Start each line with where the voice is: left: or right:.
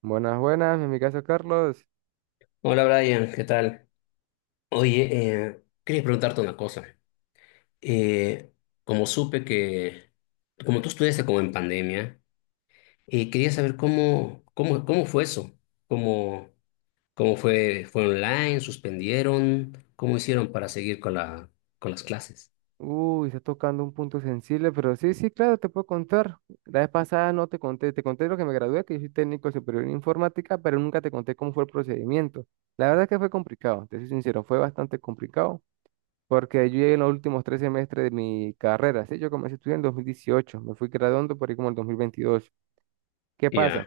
right: Buenas, buenas, en mi caso Carlos.
left: Hola Brian, ¿qué tal? Oye, quería preguntarte una cosa. Eh, como supe que, como tú estudiaste como en pandemia, quería saber cómo fue eso, cómo, cómo fue online, suspendieron, cómo hicieron para seguir con con las clases.
right: Uy, está tocando un punto sensible, pero sí, sí, claro, te puedo contar. La vez pasada no te conté, te conté lo que me gradué, que yo soy técnico superior en informática, pero nunca te conté cómo fue el procedimiento. La verdad es que fue complicado, te soy sincero, fue bastante complicado, porque yo llegué en los últimos tres semestres de mi carrera, ¿sí? Yo comencé a estudiar en 2018, me fui graduando por ahí como el 2022. ¿Qué pasa?
left: Ya,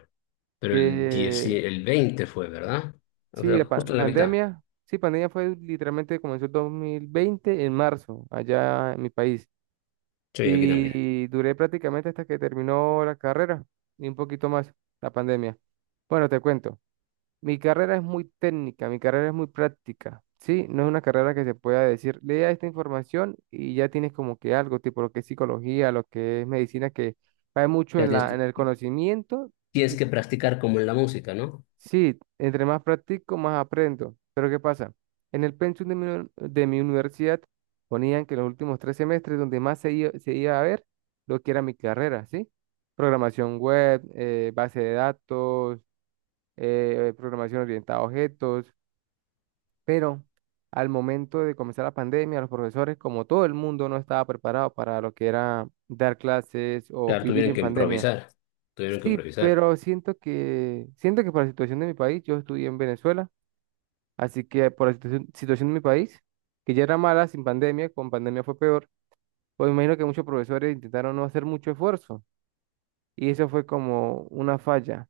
left: pero el
right: Que
left: el 20 fue, ¿verdad? O
right: sí, la
left: sea,
right: pa-
left: justo en la mitad.
right: pandemia, sí, pandemia fue literalmente, comenzó el 2020 en marzo, allá en mi país.
left: Sí, aquí también.
right: Y duré prácticamente hasta que terminó la carrera, y un poquito más, la pandemia. Bueno, te cuento, mi carrera es muy técnica, mi carrera es muy práctica, ¿sí? No es una carrera que se pueda decir, lea esta información y ya tienes como que algo, tipo lo que es psicología, lo que es medicina, que va mucho
left: Ya
right: en
left: tienes
right: la,
left: que,
right: en el conocimiento.
left: tienes que practicar como en la música, ¿no?
right: Sí, entre más practico, más aprendo. Pero ¿qué pasa? En el pensum de mi universidad ponían que los últimos tres semestres donde más se iba a ver lo que era mi carrera, ¿sí? Programación web, base de datos, programación orientada a objetos. Pero al momento de comenzar la pandemia, los profesores, como todo el mundo, no estaba preparado para lo que era dar clases o
left: Claro,
right: vivir en pandemia.
left: tuvieron que
right: Sí,
left: improvisar.
right: pero siento que por la situación de mi país, yo estudié en Venezuela. Así que por la situación en mi país, que ya era mala sin pandemia, con pandemia fue peor, pues me imagino que muchos profesores intentaron no hacer mucho esfuerzo, y eso fue como una falla.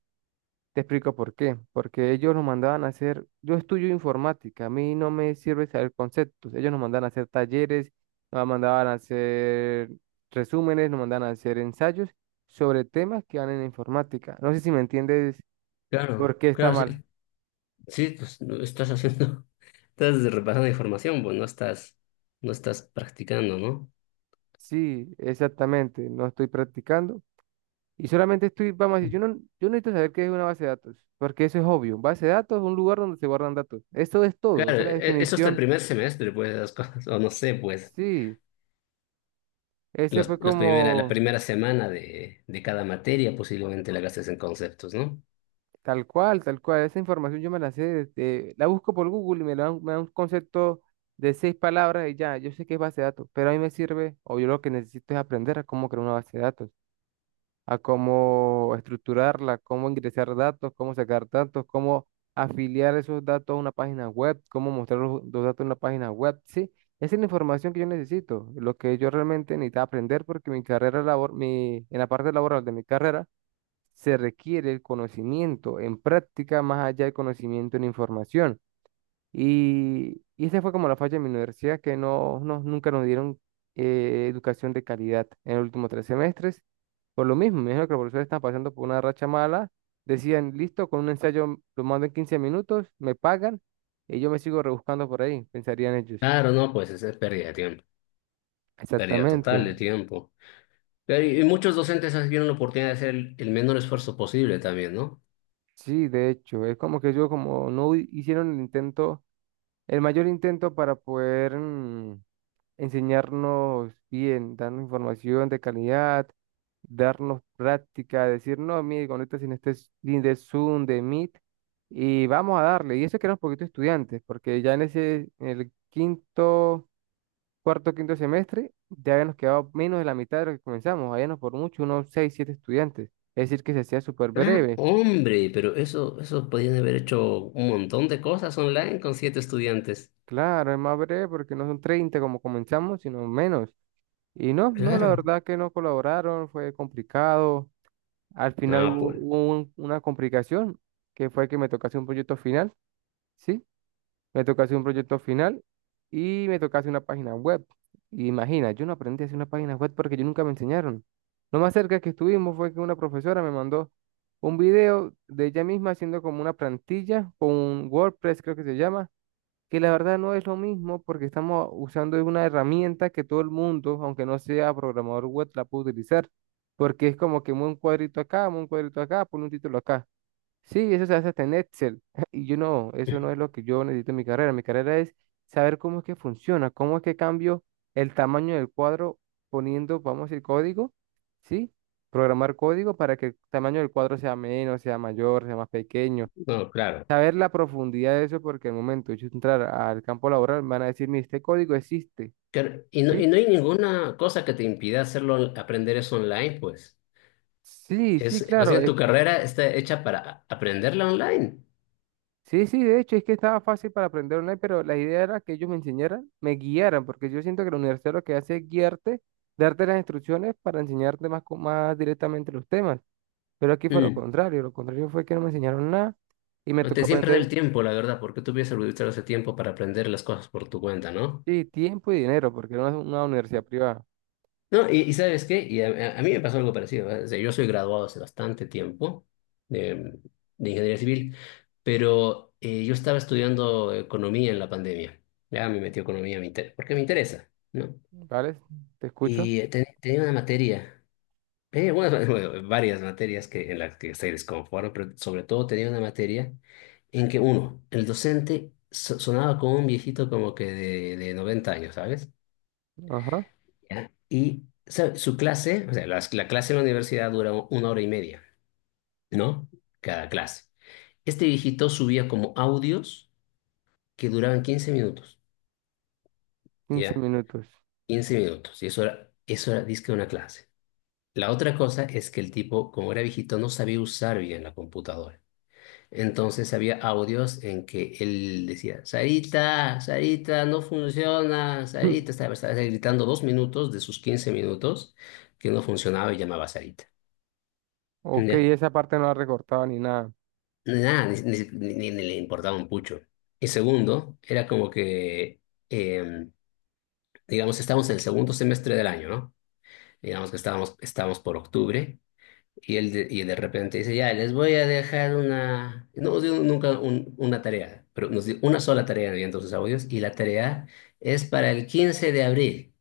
right: Te explico por qué. Porque ellos nos mandaban a hacer, yo estudio informática, a mí no me sirve saber conceptos, ellos nos mandaban a hacer talleres, nos mandaban a hacer resúmenes, nos mandaban a hacer ensayos sobre temas que van en informática. No sé si me entiendes
left: Claro,
right: por qué está
left: claro, sí.
right: mal.
left: Sí, pues no estás haciendo, estás repasando información, pues no estás, no estás practicando, ¿no?
right: Sí, exactamente, no estoy practicando. Y solamente estoy, vamos a decir, yo no necesito saber qué es una base de datos, porque eso es obvio. Base de datos es un lugar donde se guardan datos. Eso es todo,
left: Claro,
right: esa es la
left: eso hasta el
right: definición.
left: primer semestre, pues, las cosas, o no sé, pues,
right: Sí, ese fue
left: la
right: como
left: primera semana de cada materia posiblemente la gastes en conceptos, ¿no?
right: tal cual, tal cual. Esa información yo me la sé, la busco por Google y me da un concepto de seis palabras y ya, yo sé qué es base de datos, pero a mí me sirve, o yo lo que necesito es aprender a cómo crear una base de datos. A cómo estructurarla, cómo ingresar datos, cómo sacar datos, cómo afiliar esos datos a una página web, cómo mostrar los datos en una página web, sí. Esa es la información que yo necesito, lo que yo realmente necesitaba aprender porque mi carrera labor, mi, en la parte laboral de mi carrera se requiere el conocimiento en práctica más allá del conocimiento en información. Y esa fue como la falla de mi universidad, que nunca nos dieron educación de calidad en los últimos tres semestres. Por lo mismo, me dijeron que los profesores están pasando por una racha mala. Decían, listo, con un ensayo lo mando en 15 minutos, me pagan y yo me sigo rebuscando por ahí, pensarían ellos.
left: Claro, no, pues es pérdida de tiempo, pérdida
right: Exactamente.
left: total de tiempo. Pero, y muchos docentes tienen la oportunidad de hacer el menor esfuerzo posible también, ¿no?
right: Sí, de hecho, es como que yo como no hu- hicieron el intento, el mayor intento para poder... enseñarnos bien, darnos información de calidad, darnos práctica, decir, no, mire, conéctate en este link de Zoom, de Meet, y vamos a darle. Y eso que era un poquito estudiantes, porque ya en el quinto, quinto semestre, ya habíamos quedado menos de la mitad de lo que comenzamos, habíamos por mucho unos seis, siete estudiantes. Es decir, que se hacía súper
left: Ah,
right: breve.
left: hombre, pero eso podían haber hecho un montón de cosas online con siete estudiantes.
right: Claro, es más breve porque no son 30 como comenzamos, sino menos. Y no, no, la
left: Claro.
right: verdad que no colaboraron, fue complicado. Al final
left: No,
right: hubo,
left: pues,
right: hubo un- una complicación, que fue que me tocase un proyecto final, ¿sí? Me tocase un proyecto final y me tocase una página web. Y imagina, yo no aprendí a hacer una página web porque yo nunca me enseñaron. Lo más cerca que estuvimos fue que una profesora me mandó un video de ella misma haciendo como una plantilla con un WordPress, creo que se llama, que la verdad no es lo mismo porque estamos usando una herramienta que todo el mundo, aunque no sea programador web, la puede utilizar, porque es como que mueve un cuadrito acá, mueve un cuadrito acá, pone un título acá. Sí, eso se hace hasta en Excel. Y yo no, eso no es lo que yo necesito en mi carrera. Mi carrera es saber cómo es que funciona, cómo es que cambio el tamaño del cuadro poniendo, vamos a decir, código, ¿sí? Programar código para que el tamaño del cuadro sea menos, sea mayor, sea más pequeño.
left: no, claro.
right: Saber la profundidad de eso, porque al momento de yo entrar al campo laboral, me van a decir, mire, este código existe.
left: Claro, y no, y
right: Sí,
left: no hay ninguna cosa que te impida hacerlo, aprender eso online, pues.
right: sí, sí,
left: Es, más
right: claro,
left: bien, tu
right: es que,
left: carrera está hecha para aprenderla online.
right: sí, sí, de hecho, es que estaba fácil para aprender online, pero la idea era que ellos me enseñaran, me guiaran, porque yo siento que la universidad lo que hace es guiarte, darte las instrucciones para enseñarte más, más directamente los temas. Pero aquí fue
left: Mm.
right: lo contrario fue que no me enseñaron nada y me tocó
left: Te siempre da
right: aprender,
left: el tiempo, la verdad, porque tú hubieses utilizado ese tiempo para aprender las cosas por tu cuenta, ¿no?
right: sí, tiempo y dinero, porque era una universidad privada,
left: No, y ¿sabes qué? A mí me pasó algo parecido, ¿eh? O sea, yo soy graduado hace bastante tiempo de, de ingeniería civil, pero yo estaba estudiando economía en la pandemia. Ya me metí a economía, porque me interesa, ¿no?
right: ¿vale? Te escucho.
left: Y tenía una materia, tenía algunas- bueno, varias materias que, en las que se desconforme, pero sobre todo tenía una materia en que uno, el docente sonaba como un viejito como que de 90 años, ¿sabes?
right: Ajá,
left: Ya. ¿Y sabe? Su clase, o sea, clase en la universidad dura una hora y media, ¿no? Cada clase. Este viejito subía como audios que duraban 15 minutos,
right: 15
left: ¿ya?
right: minutos.
left: 15 minutos. Y eso era disque una clase. La otra cosa es que el tipo, como era viejito, no sabía usar bien la computadora. Entonces había audios en que él decía, Sarita, Sarita, no funciona, Sarita, estaba gritando 2 minutos de sus 15 minutos que no funcionaba y llamaba a Sarita.
right: Ok,
left: Ya.
right: esa parte no la recortaba ni nada.
left: Nada, ni le importaba un pucho. Y segundo, era como que, eh, digamos, estábamos en el segundo semestre del año, ¿no? Digamos que estábamos por octubre y de repente dice, ya, les voy a dejar una, no nos dio nunca una tarea, pero nos dio una sola tarea en sus audios y la tarea es para el 15 de abril.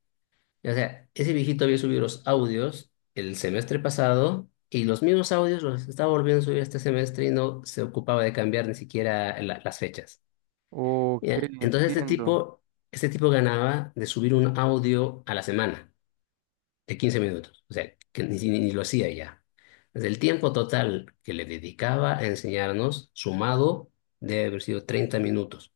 left: O sea, ese viejito había subido los audios el semestre pasado y los mismos audios los estaba volviendo a subir este semestre y no se ocupaba de cambiar ni siquiera las fechas.
right: Ok,
left: Ya, entonces
right: entiendo.
left: este tipo ganaba de subir un audio a la semana de 15 minutos. O sea, que ni lo hacía ya. Desde el tiempo total que le dedicaba a enseñarnos, sumado, debe haber sido 30 minutos.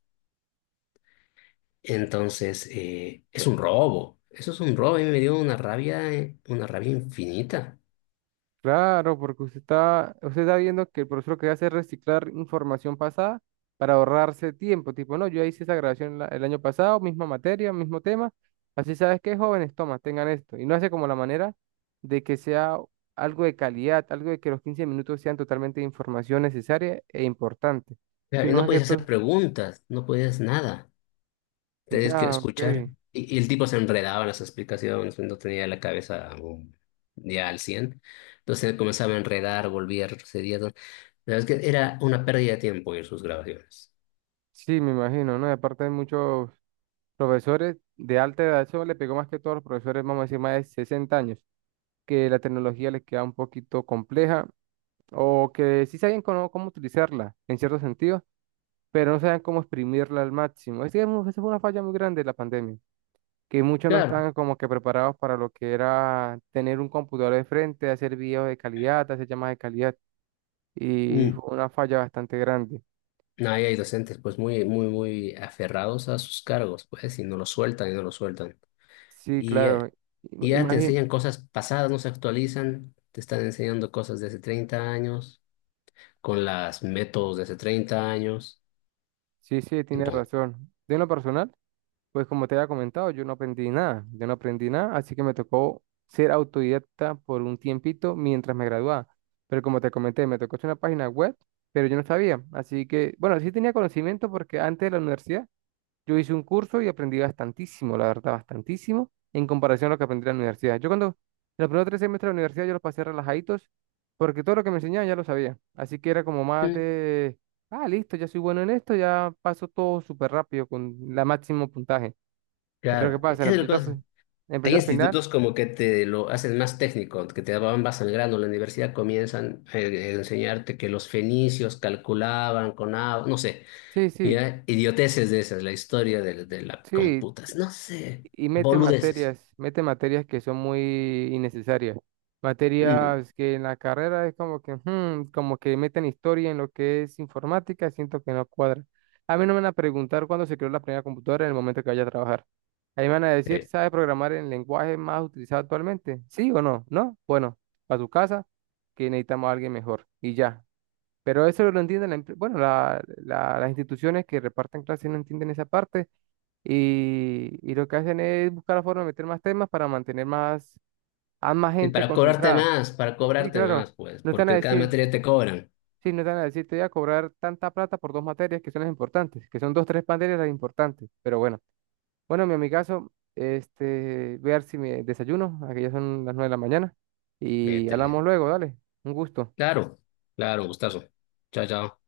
left: Entonces, es un robo. Eso es un robo. A mí me dio una rabia infinita.
right: Claro, porque usted está viendo que el profesor lo que hace es reciclar información pasada para ahorrarse tiempo. Tipo, no, yo hice esa grabación el año pasado, misma materia, mismo tema. Así sabes que jóvenes, toma, tengan esto. Y no hace como la manera de que sea algo de calidad, algo de que los 15 minutos sean totalmente de información necesaria e importante.
left: Claro, y
right: Sino
left: no
right: más que
left: podías hacer
right: todo,
left: preguntas, no podías nada. Tenías que
right: ya, ok.
left: escuchar. Y el tipo se enredaba en las explicaciones, no tenía la cabeza ya al 100. Entonces comenzaba a enredar, volvía, retrocedía, todo. La verdad es que era una pérdida de tiempo ir sus grabaciones.
right: Sí, me imagino, ¿no? Y aparte hay muchos profesores de alta edad, eso le pegó más que todos los profesores, vamos a decir, más de 60 años, que la tecnología les queda un poquito compleja o que sí saben cómo, utilizarla en cierto sentido, pero no saben cómo exprimirla al máximo. Es que esa fue una falla muy grande de la pandemia, que muchos no
left: Claro,
right: estaban como que preparados para lo que era tener un computador de frente, hacer videos de calidad, hacer llamadas de calidad, y
left: mm,
right: fue una falla bastante grande.
left: no, ahí hay docentes pues muy aferrados a sus cargos, pues, y no lo sueltan y no lo sueltan.
right: Sí,
left: Y, eh,
right: claro,
left: y ya te
right: imagínate,
left: enseñan cosas pasadas, no se actualizan, te están enseñando cosas de hace 30 años, con las métodos de hace 30 años.
right: sí, sí, tienes
left: Entonces,
right: razón. De lo personal. Pues como te había comentado, yo no aprendí nada, yo no aprendí nada, así que me tocó ser autodidacta por un tiempito mientras me graduaba. Pero como te comenté, me tocó hacer una página web, pero yo no sabía. Así que, bueno, sí tenía conocimiento porque antes de la universidad yo hice un curso y aprendí bastantísimo, la verdad, bastantísimo, en comparación a lo que aprendí en la universidad. Yo cuando los primeros tres semestres de la universidad yo los pasé relajaditos porque todo lo que me enseñaban ya lo sabía. Así que era como más
left: mm,
right: de, ah, listo, ya soy bueno en esto, ya paso todo súper rápido con la máximo puntaje. Pero ¿qué
left: claro,
right: pasa? En
left: esa
right: el
left: es la
right: proyecto, fi-
left: cosa.
right: en el
left: Hay
right: proyecto final,
left: institutos como que te lo hacen más técnico, que te van más al grano. La universidad comienzan a enseñarte que los fenicios calculaban con agua, no sé,
right: sí, sí,
left: ya, idioteces de esas, la historia de la
right: sí,
left: computas, no sé,
right: y
left: boludeces.
right: mete materias que son muy innecesarias.
left: Mm.
right: Materias que en la carrera es como que, "Hmm", como que meten historia en lo que es informática, siento que no cuadra. A mí no me van a preguntar cuándo se creó la primera computadora en el momento que vaya a trabajar. Ahí me van a decir,
left: Sí.
right: ¿sabe programar el lenguaje más utilizado actualmente? ¿Sí o no? ¿No? Bueno, para tu casa, que necesitamos a alguien mejor. Y ya. Pero eso lo entienden, la bueno, las instituciones que reparten clases no entienden esa parte, y lo que hacen es buscar la forma de meter más temas para mantener más, a más
left: Y
right: gente concentrada.
left: para
right: Sí,
left: cobrarte
right: claro,
left: más, pues,
right: no están a
left: porque cada
right: decir,
left: materia te cobran.
right: sí, no están a decir, te voy a cobrar tanta plata por dos materias que son las importantes, que son dos, tres materias las importantes, pero bueno. Bueno, mi amigazo, este, voy a ver si me desayuno, aquí ya son las 9 de la mañana y
left: Métele.
right: hablamos luego, dale, un gusto.
left: Claro, claro, gustazo. Chao, chao.